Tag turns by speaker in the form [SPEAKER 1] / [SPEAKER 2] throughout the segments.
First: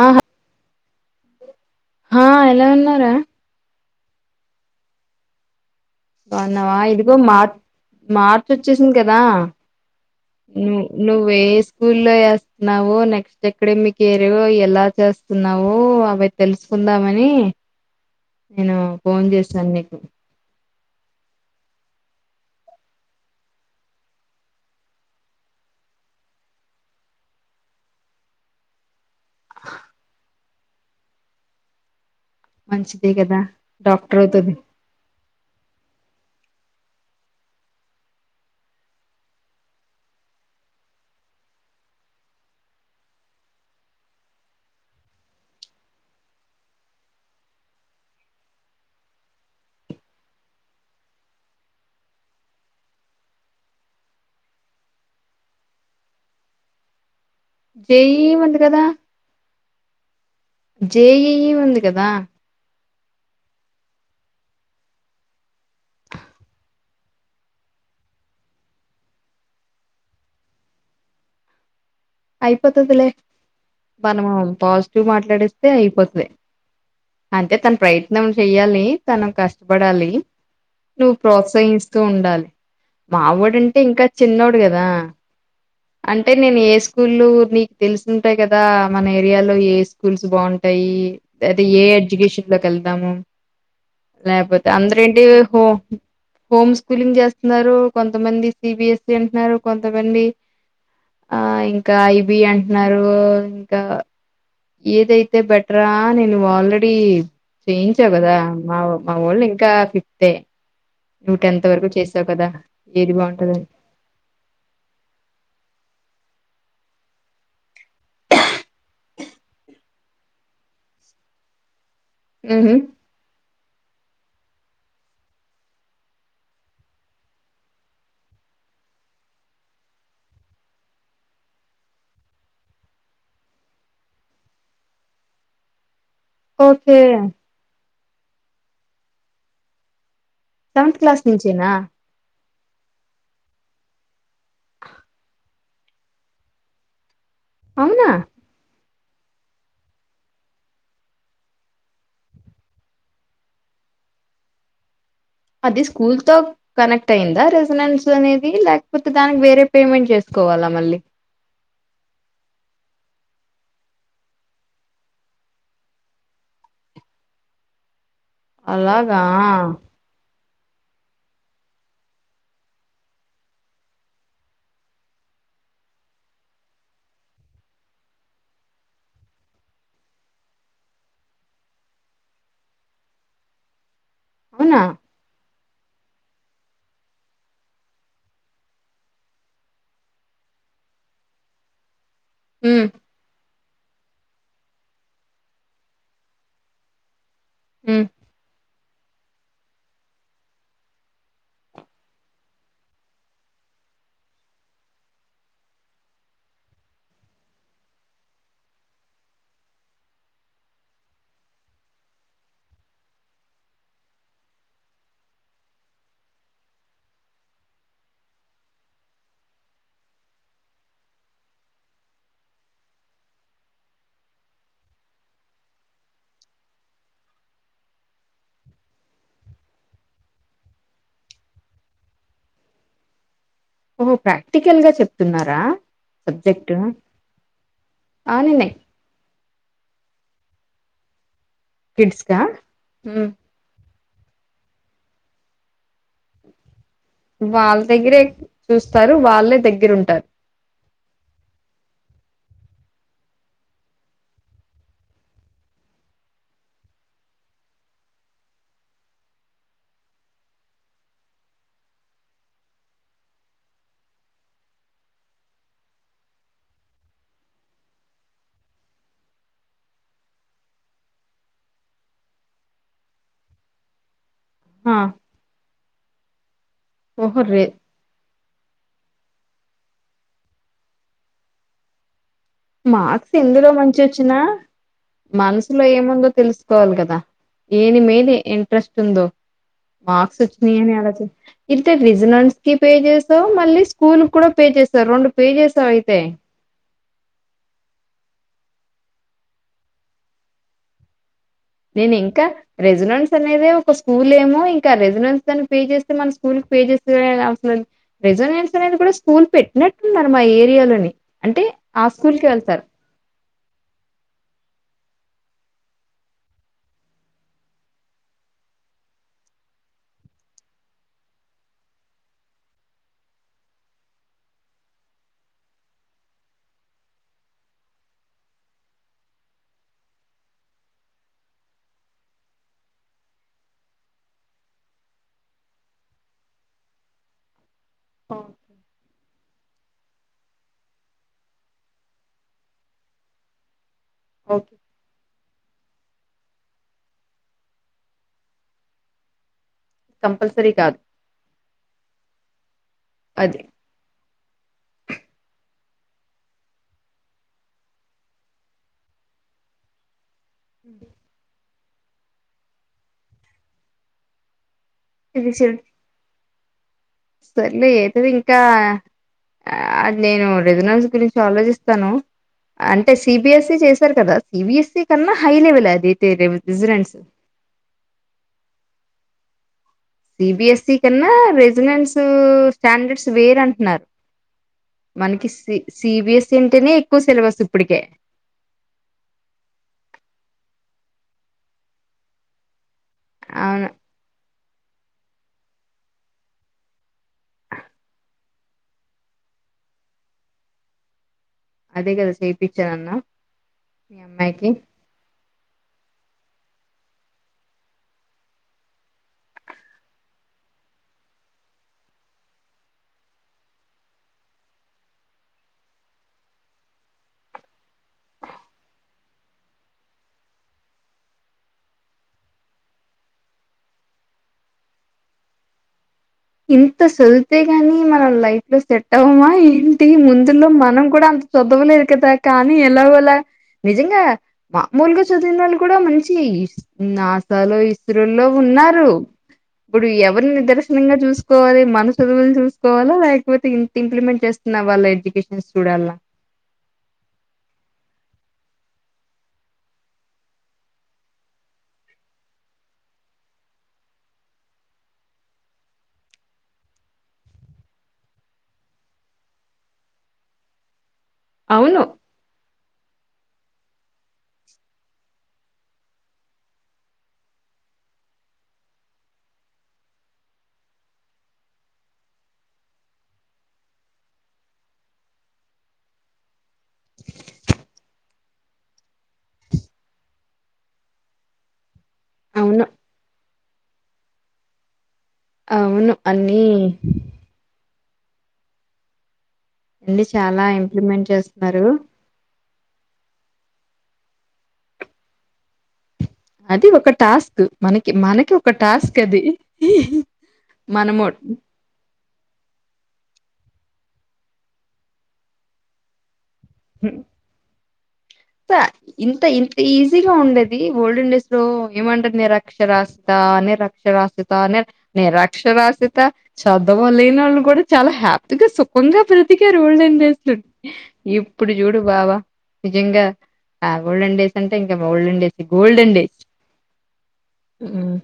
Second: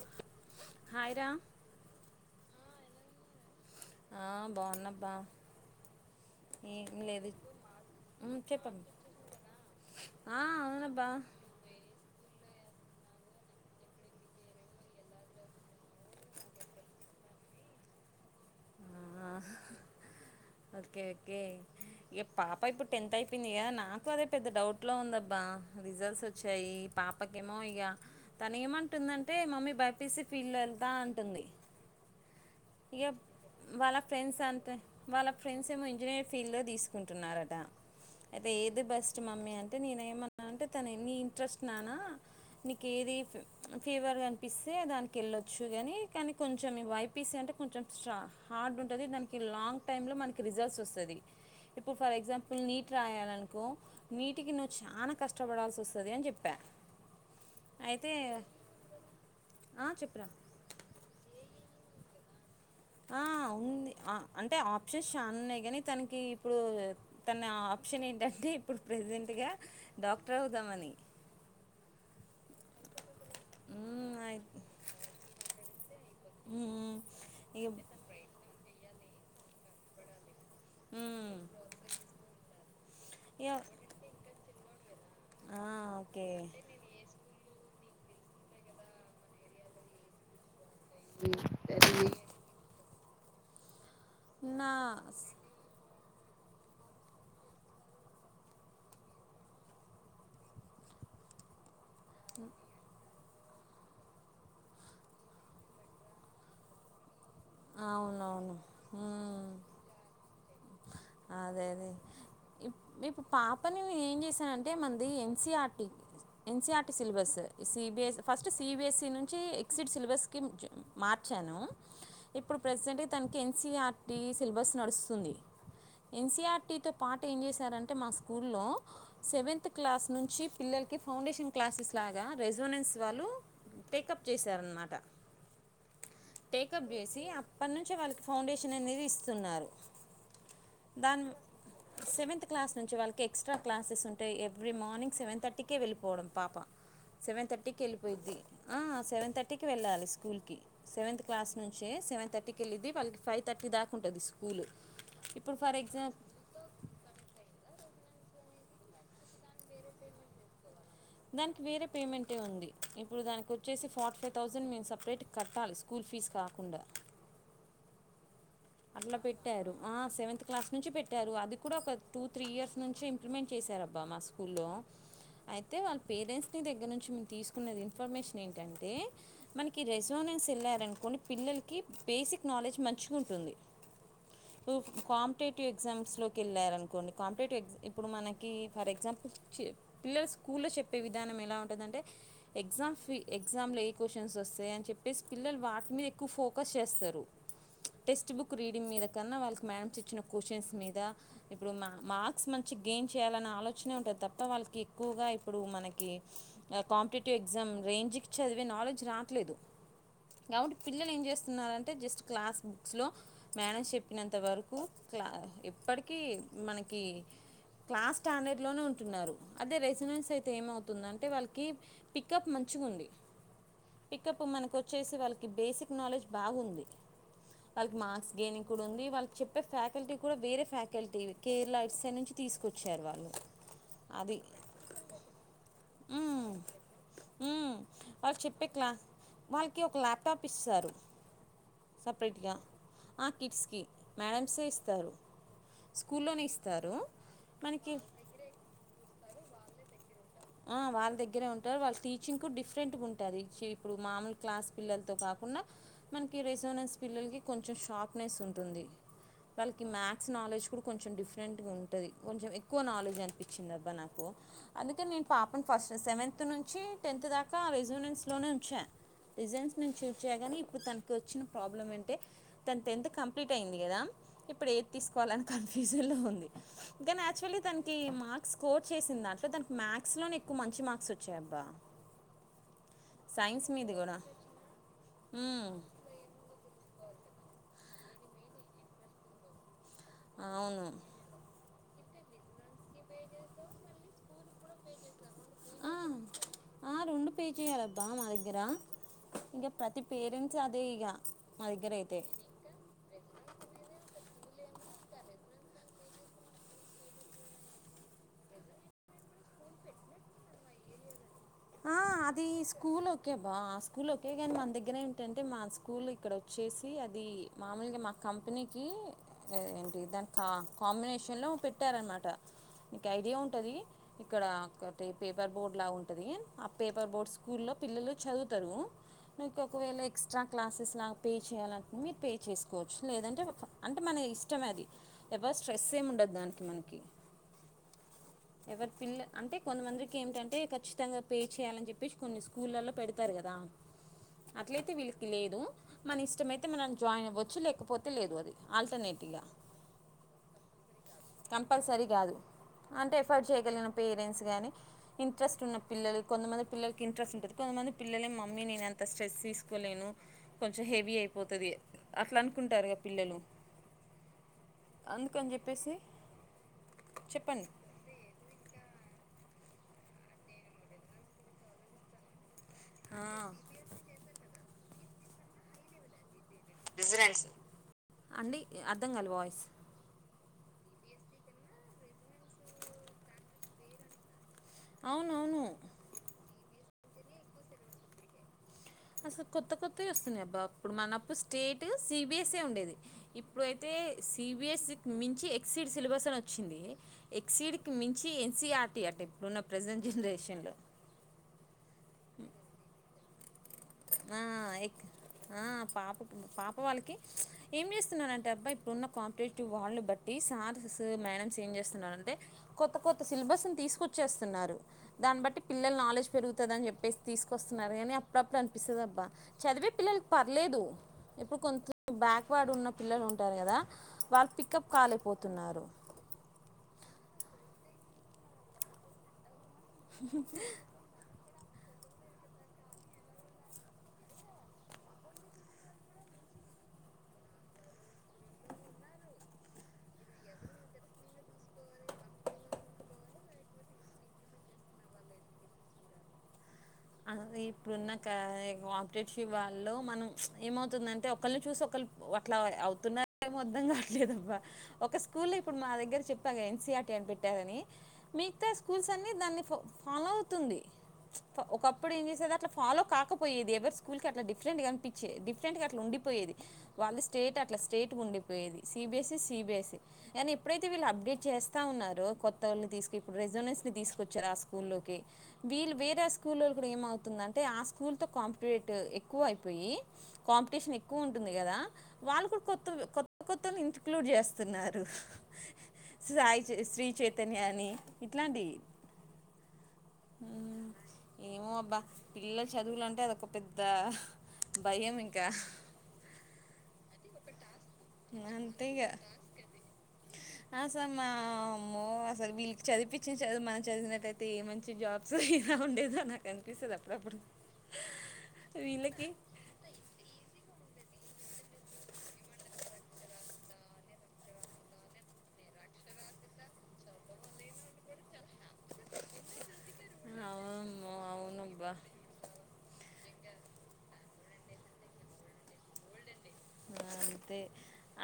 [SPEAKER 1] ఆహ
[SPEAKER 2] హైరా
[SPEAKER 1] హా ఎలా ఉన్నావ్ రా
[SPEAKER 2] ఆ బాగున్నబ్బా
[SPEAKER 1] బాగున్నావా
[SPEAKER 2] ఏం
[SPEAKER 1] ఇదిగో
[SPEAKER 2] లేదు
[SPEAKER 1] మార్
[SPEAKER 2] ఉమ్,
[SPEAKER 1] మార్చ
[SPEAKER 2] చెప్పమ్మ
[SPEAKER 1] వచ్చేసింది కదా
[SPEAKER 2] ఆ
[SPEAKER 1] నువ
[SPEAKER 2] అవునబ్బా
[SPEAKER 1] నువ్వవు ఏ స్కూల్లో వ వు నెక్స్ట్ ఎక్కడ మీకు ఏరుగ ఎలా చేస్తున్నావు అవి తెలుసుకుందామని నేను ఫోన్
[SPEAKER 2] ఆ,
[SPEAKER 1] చేస్తాను నీకు
[SPEAKER 2] ఓకే ఓకే ఇక పాప ఇప్పుడు టెన్త్ అయిపోయింది కదా నాకు అదే పెద్ద డౌట్లో ఉందబ్బా రిజల్ట్స్ వచ్చాయి పాపకేమో ఇక తను ఏమంటుందంటే మమ్మీ బైపీసీ ఫీల్డ్ వెళ్తా అంటుంది ఇక
[SPEAKER 1] మంచిదే కదా
[SPEAKER 2] వాళ్ళ
[SPEAKER 1] డాక్టర్
[SPEAKER 2] ఫ్రెండ్స్
[SPEAKER 1] అవుతది
[SPEAKER 2] అంతే వాళ్ళ ఫ్రెండ్స్ ఏమో ఇంజనీరింగ్ ఫీల్డ్లో తీసుకుంటున్నారట అయితే ఏది బెస్ట్ మమ్మీ అంటే నేనే ఏమన్నా అంటే తను ఎన్నిీ ఇంట్రెస్ట్ నానా నీకు ఏది ఫీవర్గా అనిపిస్తే దానికి వెళ్ళచ్చు కానీ కానీ కొంచెం ఈ వైపీసీ అంటే కొంచెం స్ట్రాంగ్ హార్డ్ ఉంటుంది దానికి లాంగ్ టైమ్ంలో మనకి రిజల్ట్స్ వస్తుంది ఇప్పుడు ఫర్ ఎగ్జాంపుల్ నీట్ రాయాలనుకో నీటికి నువ్వు చాలా కష్టపడాల్సి వస్తుంది అని చెప్పా
[SPEAKER 1] జే
[SPEAKER 2] అయితే
[SPEAKER 1] ఈ ఉంది కదా
[SPEAKER 2] చెప్పురా
[SPEAKER 1] జే ఎ ఈ ఉంది కదా
[SPEAKER 2] ఉంది అంటే ఆప్షన్స్ చా ఉన్నాయి కానీ తనకి ఇప్పుడు తన ఆప్షన్ ఏంటంటే ఇప్పుడు ప్రజెంట్గా డాక్టర్ అవుదామని
[SPEAKER 1] అయిపతాది లే
[SPEAKER 2] మ్మ్,
[SPEAKER 1] మనము
[SPEAKER 2] అయి-
[SPEAKER 1] పాజిటివ్ మాట్లాడిస్తే అయిపోతుది
[SPEAKER 2] మ్మ్,
[SPEAKER 1] అంటే
[SPEAKER 2] ఇక
[SPEAKER 1] తన ప్రయత్నం చెయ్యాలి తనం కష్టపడాలి నువ్వు
[SPEAKER 2] మ్మ్,
[SPEAKER 1] ప్రోత్సహిస్తూ ఉండాలి
[SPEAKER 2] ఇక
[SPEAKER 1] మావడుంటే ఇంకా చిన్నోడు కదా
[SPEAKER 2] ఆ, ఓకే
[SPEAKER 1] అంటే నేను వసు నీకు తెలుసుంటాయి కదా మన ఏరియాలో ఏ స్కూల్స్ బాగుంటా అయి అయితే ఏ
[SPEAKER 2] వెరీ గుడ్
[SPEAKER 1] ఎడ్యుకేషన్ లో కలి దాము లేకపోతే
[SPEAKER 2] నా
[SPEAKER 1] అందరేంటి హ హోమ్ స్కూలింగ్ చేస్తున్నారు కొంతమంది సిబిఎస్సి అంటున్నారు కొంతమంది ఆ ఇంకా కాయిబి అంటున్నారు ఇంకా ఏదైతే బెటరా నేను ఆల్రెడీ చేయించావు కదా
[SPEAKER 2] అవునవును
[SPEAKER 1] మా మా ఒళ్ళు
[SPEAKER 2] మ్మ్.
[SPEAKER 1] ఇంకా ఫిప్తే
[SPEAKER 2] అదే అదే
[SPEAKER 1] ఏది
[SPEAKER 2] మీపు
[SPEAKER 1] బాగుంటదని
[SPEAKER 2] పాపనిే ఏం చేసానంటే మనది NCERT NCERT syllabus CBS first CBSE నుంచి ఎక్సిడ్ సిలబస్కి మార్చాను ఇప్పుడు
[SPEAKER 1] ఊహు
[SPEAKER 2] ప్రెసిెంట్ తననికి ఎన్సిఆర్టి సిలబస్ నడుస్తుంది ఎన్సీఆర్టీతో పాటు ఏం చేశారంటే మా స్కూల్లో సెవెంతత్ క్లాస్ నుంచి పిల్లలకి ఫౌండేషన్ క్లాసెస్ లాగా రెజవనెన్స్ వాళ్ళు టేకప్ చేశారనమాట టేక
[SPEAKER 1] ఓకే
[SPEAKER 2] బేసి అను వచ్చే వాళ్ళకి ఫౌండేషన్ అనేది ఇస్తున్నారు
[SPEAKER 1] సెవెంత్ క్లాస్
[SPEAKER 2] దాని
[SPEAKER 1] నుంచేనా
[SPEAKER 2] సెవెంత్ క్లాస్ నుంచి వాళ్ళకి ఎక్స్ట్రా క్లాసెస్ ఉంటాయి ఎవ్రీ మార్నింగ్ సెవెన్ థర్టీకే వెళ్ళిపోవడం పాప సెవెన్ థర్టీకి
[SPEAKER 1] అవునా
[SPEAKER 2] వెళ్ళిపోయిద్ది ఆ సెవెన్ థర్టీకి వెళ్ళాలి స్కూల్కి సెవెంత్ క్లాస్ నుంచే సెవెన్ థర్టీకి వెళ్ళేది వాళ్ళకి ఫైవ్ థర్టీ దాకా ఉంటుంది స్కూల్ ఇప్పుడు ఫర్
[SPEAKER 1] అది స్కూల్
[SPEAKER 2] ఎగ్జాంపుల్
[SPEAKER 1] తో కనెక్ట్ అయిందా రెసిడెంస్ అనేది లేకపోతే దానికి వేరే పేమెంట్ చేసుకోవాలా మళ్ళీ
[SPEAKER 2] దానికి వేరే పేమెంటే ఉంది ఇప్పుడు దానికి వచ్చేసి ఫార్టీ ఫైవ్ థౌసండ్ మేము సపరేట్ కట్టాలి స్కూల్ ఫీజు కాకుండా అట్లా
[SPEAKER 1] అలాగా
[SPEAKER 2] పెట్టారు ఆ సెవెంత్ క్లాస్ నుంచి పెట్టారు అది కూడా ఒక టూ త్రీ ఇయర్స్ నుంచే ఇంప్లిమెంట్ చేశారబ్బా మా స్కూల్లో అయితే వాళ్ళ పేరెంట్స్ని దగ్గర నుంచి మేము తీసుకున్న ఇన్ఫర్మేషన్ ఏంటంటే మనకి రెజోనెన్స్ వెళ్ళారనుకోంని పిల్లలకి బేసిక్ నాలెడ్జ్ మంచిగా ఉంటుంది
[SPEAKER 1] అవునా
[SPEAKER 2] కాంటీ టివ్ ఎ లోకి వెళ్ళార అనుకోడి కాంపిటేటివ్్ా ఇప్పుడు మనకి ఫర్ ఎగ్జాంపుల్ పిల్లలు స్కూల్లో చెే విధానం ఎలా ఉంటుంద అంటే
[SPEAKER 1] ఉమ్
[SPEAKER 2] ఎగ్జామ్ ఫ ఎగ్జామ్లో ఏ క్వశ్చన్స్ వస్తాయ అని చెప్పేసి పిల్లలు వాటి మీద ఎక్కువ ఫోకస్ చేస్తారు
[SPEAKER 1] ఉమ్
[SPEAKER 2] టెక్స్ట్ బుక్ పీడ మీద కన్నా వాళ్ళకి మ్యాడమ్స్ ఇచ్చిన క్వశ్చన్స్ మీద ఇప్పుడు మా మార్క్స్ మంచి గెయిన్ చేయాలన్న ఆలోచనే ఉంటుంది తప్ప వాళ్ళకి ఎక్కువగా ఇప్పుడు మనకి కాంపిటేటివ్ ఎగ్జామ్ రేంజ్కి చదివే నాలెడ్జ్ రావట్లేదు కాబట్టి పిల్లలు ఏం చేస్తున్నారంటే జస్ట్ క్లాస్ బుక్స్లో మేడం చెప్పినంత వరకు క్లా ఎప్పటికీ మనకి క్లాస్ స్టాండర్డ్లోనే ఉంటున్నారు అదే రెజినెన్స్ అయితే ఏమవుతుందంటే వాళ్ళకి పికప్ మంచిగా ఉంది పికప్ మనకు వచ్చేసి వాళ్ళకి బేసిక్ నాలెడ్జ్ బాగుంది వాళ్ళకి మార్క్స్ దిని కూడా ఉంది వాళ్ళు చెప్పే ఫ్యాకల్టీ కూడా వేరే ఫ్యాకల్టీ కేరళ ఇట్ సైడ్ నుంచి తీసుకొచ్చారు. వాళ్ళు
[SPEAKER 1] ఓహో
[SPEAKER 2] అది
[SPEAKER 1] ప్రాక్టికల్గా చెప్తున్నారా
[SPEAKER 2] మ్మ్.
[SPEAKER 1] సబ్జెక్టు
[SPEAKER 2] మ్మ్.
[SPEAKER 1] ఆ
[SPEAKER 2] వాళ్ళు చెప్పే
[SPEAKER 1] నినే
[SPEAKER 2] క్లా వాళ్ళకి ఒక ల్యాప్టాప్ ఇస్తరు.
[SPEAKER 1] కిడ్స్ కా
[SPEAKER 2] సపరేట్గా ఆ
[SPEAKER 1] ఉమ్
[SPEAKER 2] కిట్స్ కి మేడమ్సే ఇస్తారు స్కూల్లోనే ఇస్తారు.
[SPEAKER 1] వాళ్ళ
[SPEAKER 2] మనకి
[SPEAKER 1] దగ్గరే చూస్తారు వాళ్ళే దగ్ దగ్గర ఉంటారు
[SPEAKER 2] ఆ వాళ్ళ దగ్గరే ఉంటారు. వాళ్ళ టీచింగ్కు కూడా డిఫరెంట్గా ఉంటది. ఇప్పుడు మామూలు క్లాస్ పిల్లలతో కాకుండా మనకి రెసోనెన్స్ పిల్లలకి కొంచెం షార్ప్నెస్ ఉంటుంది. వాళ్ళకి మ్యాథ్స్ నాలెడ్జ్ కూడా కొంచెం డిఫరెంట్గా ఉంటది. కొంచెం ఎక్కువ నాలెడ్జ్ అనిపించింది. అబ్బా నాకు అందుకని నేన్ పాపను ఫస్ట్ సెవెంత్ నుంచి టెన్త్ దాకా రెజూనెన్స్లోనే ఉంచా రెజూనెన్స్ నుంచి ఉంచ గనీ ఇప్పుడు తనకి వచ్చిన ప్రాబ్లం అంటే తను టెన్త్ కంప్లీట్ అయింది. కదా ఇప్పుడు ఏది
[SPEAKER 1] ఆ
[SPEAKER 2] తీసుకోవాలని క ఫిజుల్లో ఉంది. కనీ
[SPEAKER 1] ఓహో
[SPEAKER 2] యాక్చువల్లీ
[SPEAKER 1] రే
[SPEAKER 2] తనికి మార్క్స్ కో చేసిందాట్లో తనక్ మ్యాక్ మాథ్స్లో నే ఎక్కువ మంచి మార్క్స్ వచ్చాయబ్బా
[SPEAKER 1] మార్క్స్ ఎందులో మంచి వచ్చినా
[SPEAKER 2] మ్మ్.
[SPEAKER 1] మనసులో ఏముందో తెలుసుకోవాలి కదా ఏని మిద ఇంట్రెస్ట్ ఉందో మార్క్స్
[SPEAKER 2] అవును
[SPEAKER 1] వచ్చినాయని అలా చె అయితే రిజినల్స్ కి పే చేస్తవ్ మళ్ళీ స్కూల్ కి కూడా పే చేస్తవ్ రెండు పే చేస్తవ్
[SPEAKER 2] ఆ,
[SPEAKER 1] అయితే
[SPEAKER 2] ఆ రెండు పే చేయాలబ్బా మా దగ్గర ఇంక ప్రతి పేరెంట్స్ అదే ఇగా
[SPEAKER 1] నేను ఇంక రెజనెట్స్ అనేది ఒక స్కూల్ ఏమో ఇంకా రెజడెన్స్ అని పే చేస్తే మన స్కూల్ కి పే చేస్తే [inaudible] రెజడెన్స్ అనేది కూడా స్కూల్ పెట్టినట్టున్నారు. మా ఏరియాలోని అంటే ఆ స్కూల్ కె
[SPEAKER 2] అది
[SPEAKER 1] వెళతారు
[SPEAKER 2] స్కూల్ ఓకే ఆ స్కూల్ ఓకే కానీ మన దగ్గర ఏంటంటే మా స్కూల్ ఇక్కడ వచ్చేసి అది మామూలుగా మా కంపెనీకి ఏంటి దాని కా కాంబినేషన్లో పెట్టారనమాట నీకు ఐడియా ఉంటది. ఇక్కడ ఒక పేపర్ బోర్డ్లా ఉంటది. ఆ పేపర్ బోర్డ్ స్కూల్లో పిల్లలు చదువుతరు. నీకు ఒకవేళ ఎక్స్ట్రా క్లాసెస్లా పే చేయాలంట మీరు పే చేసుకోవచ్చు. లేదంటే అంటే మన ఇష్టమే అది ఎవరు స్ట్రెస్ ఏమి ఉండదు. దానికి మనకి ఎవరి పిల్ల అంటే కొంతమందికి ఏంటంటే ఖచ్చితంగా పే చేయాలని చెప్పేసి కొన్ని స్కూళ్ళల్లో పెడతారు. కదా
[SPEAKER 1] ఓకే
[SPEAKER 2] అట్లయితే విలు లేదు మన ఇష్టమయితే మనం జాయిన్ అవ్వచ్చు లేకపోతే లేదు అది ఆల్టర్నేట్ ఇగా
[SPEAKER 1] కంపల్సరీ కాదు
[SPEAKER 2] కంపల్సరీ కాదు అంటే ఎఫర్ట్
[SPEAKER 1] అది
[SPEAKER 2] చేయ్యగలిగిన పేరెంట్స్ గాని ఇంట్రెస్ట్ ఉన్న పిల్లలు కొంతమంది పిల్లలకి ఇంట్రెస్ట్ ఉంటది. కొంతమంది పిల్లలే మమ్మీ నేను ఎంత స్ట్రెస్ తీసుకోలేను. కొంచం హెవి అయిపోతది. అట్లా అనుకుంటారుగా పిల్లలు అందుకని
[SPEAKER 1] ఇది.
[SPEAKER 2] చెప్పేసి చెప్పండి
[SPEAKER 1] సర్లే ఏంటిది ఇంకా అది నేను రెజనాన్స్ గురించి ఆలోచిస్తాను అంటే సిబిఎస్సి చేశారు కదా సిబిఎస్సి కన్నా హై లెవెల్ అది తేర్
[SPEAKER 2] అండి అర్థం కాల వాయిస్
[SPEAKER 1] సిబిఎస్సి కన్నా రెజినెంట్స్ స్టాండర్డ్స్ వేర అంటున్నారు మనకి
[SPEAKER 2] అవునవును
[SPEAKER 1] సి సిబిఎస్సి అంటేనే క్కువ సిెల బస్ ఇప్పటికే
[SPEAKER 2] అసలు కొత్త కొత్తవి వస్తున్నాయి అబ్బా ఇప్పుడు మనప్పుడు స్టేట్ సిబిఎస్ఏ ఉండేది
[SPEAKER 1] అవును
[SPEAKER 2] ఇప్పుడుైతే సి యబిఎస్సికి మించి ఎక్సిీడ్ సిలబస్ అని వచ్చింది ఎక్సడ్కి మించి ఎన్సీఆర్టీ అట్ట ఇప్పుడున్న ప్రజెంట్ జనరేషన్లో
[SPEAKER 1] అదే కదా చెప్పించననవ్
[SPEAKER 2] ఆ ఏ ఆ పాప పాప వాళ్ళకి ఏం చేస్తున్నంటే అబ్బా ఇప్పుడున్న కాంపిటేటివ్ వాళ్ బట్టి సార్స్ మేడమ్స్ ఏం చేస్తున్నారుంటే కొత్త కొత్త సిలబస్ని తీసుకొచ్చేస్తున్నారు దాన్ని బట్టి పిల్లలు నాలెడ్జ్ పెరుగుతుంది అని చెప్పేసి తీసుకొస్తున్నారు కాని అప్పుడప్పుడు అ నీపిస్తుందిబ్బా చదివే పిల్లకి పర్లేదు ఎప్పుడు కొంచె బ్యాక్వర్డ్ ఉన్న పిల్లలు ఉంటారు కదా వాళ్ళు పిికప్ కాలైపోతున్నారు
[SPEAKER 1] ఇంత చదివితే గాని మన లైఫ్ లో సెట్ అవమా ఎ ఏంటి ముందులో మనం కూడా అంత చదవ లేదు కదా కానీ ఎలా వలా నిజంగా మామూలుగా చదివిన ఓళ్ళు కూడా మంచి నాసాలో ఇస్రోల్లో ఉన్నారు ఇప్పుడు ఎవరి నిదర్శనంగా చూసి చూసుకోవాలి మన చదువులు చూసుకోవాలా లేకపోతే ఇ ఇంప్లిమెంట్ చేస్తున్న వాళ్ళ ఎడ్యుకేషన్స్ చూడలా
[SPEAKER 2] ఆ ఇప్పుడున్న పరేటివ్ వాళ్ళ మనం ఏమవుతుందంటే ఒకళ్ళని చూసి ఒకరుు అట్లా అవుతున్నారేమోద్దం కావట్లేదుబ్బ ఒక స్కూల్ ఇప్పుడు మా దగ్గర చెప్పాగా ఎన్సిఆర్టీ అని పెట్టారని మిగతా స్కూల్స్ అన్ని దాన్ని ఫాలో అవుతుంది
[SPEAKER 1] అవును
[SPEAKER 2] ఒకప్పుడు ఏం అట్లా ఫాలో కాకపోయేది ఎవరి స్కూల్ కి అట్లా డిఫరెంట్ గా కనిపించేది డిఫరెంట్ గట్ల ఉండిపోయేది వాళ్ళ స్టేట్ అట్లా స్టేట్ ఉండిపోయేది సిబీఎస్ సిబిఎస్ కానీ ఎప్పుడైతే వీళ్ళు అప్డేట్ చేస్తా ఉన్నారో కొత్త ఓళ్ళని తీసుకు ఇప్పుడు రెసోనెంటస్ నీ తీసుకొచ్చారు ఆ స్కూల్లోకి వీళ్ళు వేరే స్కూల్లో ఇ ఏమవుతుందింటే ఆ స్కూల్ త కాంపిేట్ ఎక్కువ అయిపోయి కాంపిటీషన్ ఎక్కువ ఉంటుంది కదా వాళ్ళు కూడా
[SPEAKER 1] అవును
[SPEAKER 2] కొత్త కొత్త కొత్త ఇంటక్లూడ్ చేస్తున్నారు
[SPEAKER 1] అవును అన్నీ
[SPEAKER 2] సాయి శ్రీ చైతన్యా అని ఇట్లాంటి
[SPEAKER 1] అండి చాలా ఇంప్లిమెంట్ చేస్
[SPEAKER 2] ఏమో అబ్బా పిల్లలు చదువులు అంటే అదొక పెద్ద అంత భయం ఇంకా
[SPEAKER 1] అది ఒక టాస్క్ మనకి మనకి ఒక
[SPEAKER 2] అంతే ఇక
[SPEAKER 1] టాస్క్ అది
[SPEAKER 2] అసలు మా
[SPEAKER 1] మనము
[SPEAKER 2] అమ్మో అసలు వీళ్ళకి చదిపించిన చదువు మనం చదివినట్లయితే ఏ మంచి జాబ్స్ ఇలా ఉండేద అ నొప్పి ఎస్తాది అప్పుడు అప్పుడు
[SPEAKER 1] స ఇంత ఇంత ఈజీగా ఉండది ఓల్డెన్ డేస్ లో ఏమంటారు నిరక్షరాసియత అ నిరక్షరాసియత అ నిరక్షరాసియత చద్దవ లేని వాళ్ళు కూడా చాలా హ్యాపీగా సుఖంగా బ్రతి రు ఓల్డెన్ డేస్ లో
[SPEAKER 2] అవును
[SPEAKER 1] ఇప్పుడు
[SPEAKER 2] అవునబ్బా
[SPEAKER 1] చూడు బావా నిజంగా ఆ ఓల్డన్ డేస్ అంటే ఇంకా ోల్డన్ డేస్ గోల్డెన్ డేస్
[SPEAKER 2] అంతే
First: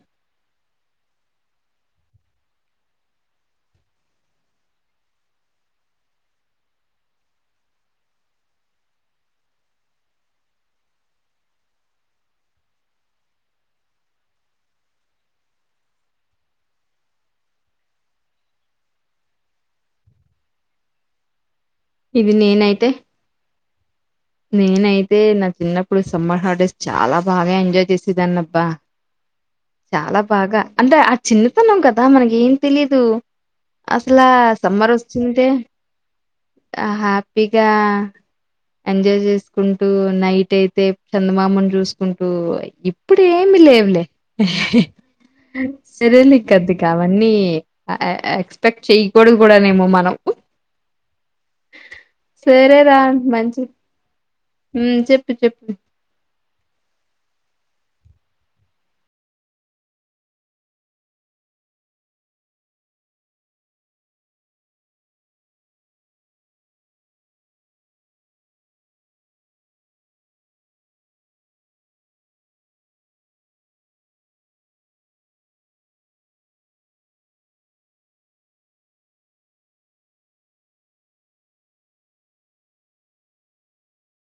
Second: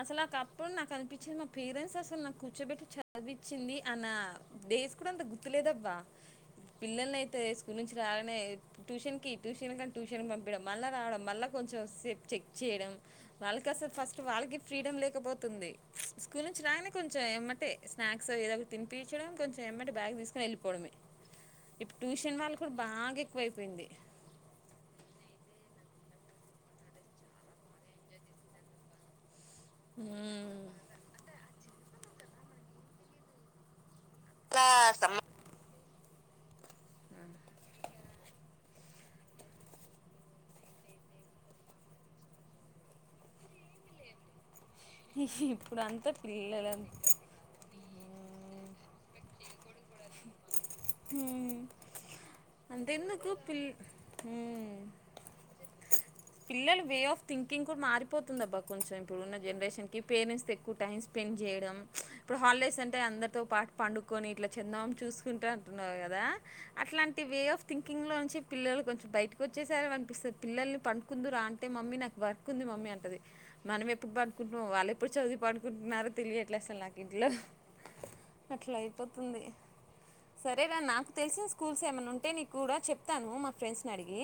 [SPEAKER 2] అసలు కప్పుడు నా కనిపించింది మా పేరెంట్స్ అసలు నాకు కూర్చోబెట్టి చదివించింది అన్న డేస్ కూడా అంత గుర్తులేదబ్బ పిల్లల్ని అయితే స్కూల్ నుంచి రాలనే ట్యూషన్ కి ట్యూషన్ కానీ ట్యూషన్ పంపడం మళ్ళీ రావడం మళ్ళ కొంచెం సేపు చెక్ చేయడం వాళ్ళకి అసలు ఫస్ట్ వాళ్ళకి ఫ్రీడమ్ లేకపోతుంది స్కూల్ నుంచి రాగానే కొంచెం ఏమ్మంటే స్నాక్స్ ఏదో ఒక తినిపించడం కొంచెం ఏమ్మంటే బ్యాగ్ తీసుకొని వెళ్ళిపోవడమే ఇప్పుడు
[SPEAKER 1] ఇది
[SPEAKER 2] ట్యూషన్ వాళ్ళు కూడా
[SPEAKER 1] నేనైతే
[SPEAKER 2] బాగా ఎక్కువ అయిపోయింది
[SPEAKER 1] నేనైతే నా చిన్నప్పుడు సమ్మర్ హాలిడేస్ చాలా బాగా ఎంజాయ్ చేసేదాన్నబ్బా చాలా బాగా
[SPEAKER 2] ఉమ్.
[SPEAKER 1] అంటే ఆ చిన్నతనం కదా మనకి ఏం తెలీదు అసలు సమ్మర్ వచ్చింది హ్యాపీగా ఎంజాయ్ చేసుకుంటూ నైట్ అయితే చందమామని చూసుకుంటూ ఇప్పుడు ఏమి లేవులే
[SPEAKER 2] ఇప్పుడు అంతా
[SPEAKER 1] సరేలి కద్ది కా
[SPEAKER 2] పిల్లలంతా
[SPEAKER 1] అవన్నీ ఆ ఆ ఎక్స్పెక్ట్ చేయ్ గొడుగు కూడానేమో మనం సరేరా మంచి
[SPEAKER 2] ఉ
[SPEAKER 1] ఉ చెప్పు చెప్పు
[SPEAKER 2] పిల్లలు వే ఆఫ్ థింకింగ్ కూడా మారిపోతుంది అబ్బా కొంచెం ఇప్పుడు ఉన్న జనరేషన్ కి పేరెంట్స్ త ఎక్కువ టైం స్పెండ్ చేయడం ఇప్పుడు హాలిడేస్ అంటే అందరితో పాటు పండుకొని ఇట్లా చిందామం చూసుకుంటే అంటున్నారు కదా అట్లాంటి వే ఆఫ్ థింకింగ్లో నుంచి పిల్లలు కొంచెం బయటకు వచ్చేసారు అనిపిస్తుంది పిల్లల్ని పండుకుందు రా అంటే మమ్మీ నాకు వర్క్ ఉంది మమ్మీ అంటది మనం ఎప్పుడు పండుకుంటున్నాం వాళ్ళు ఎప్పుడు చదివి పండుకుంటున్నారో తెలియ ఎట్లే అసలు నాకు ఇంట్లో అట్లా అయిపోతుంది సరేరా నాకు తెలిసిన స్కూల్స్ ఏమైన్నా ఉంటే నీకు కూడా చెప్తాను మా ఫ్రెండ్స్ని అడిగి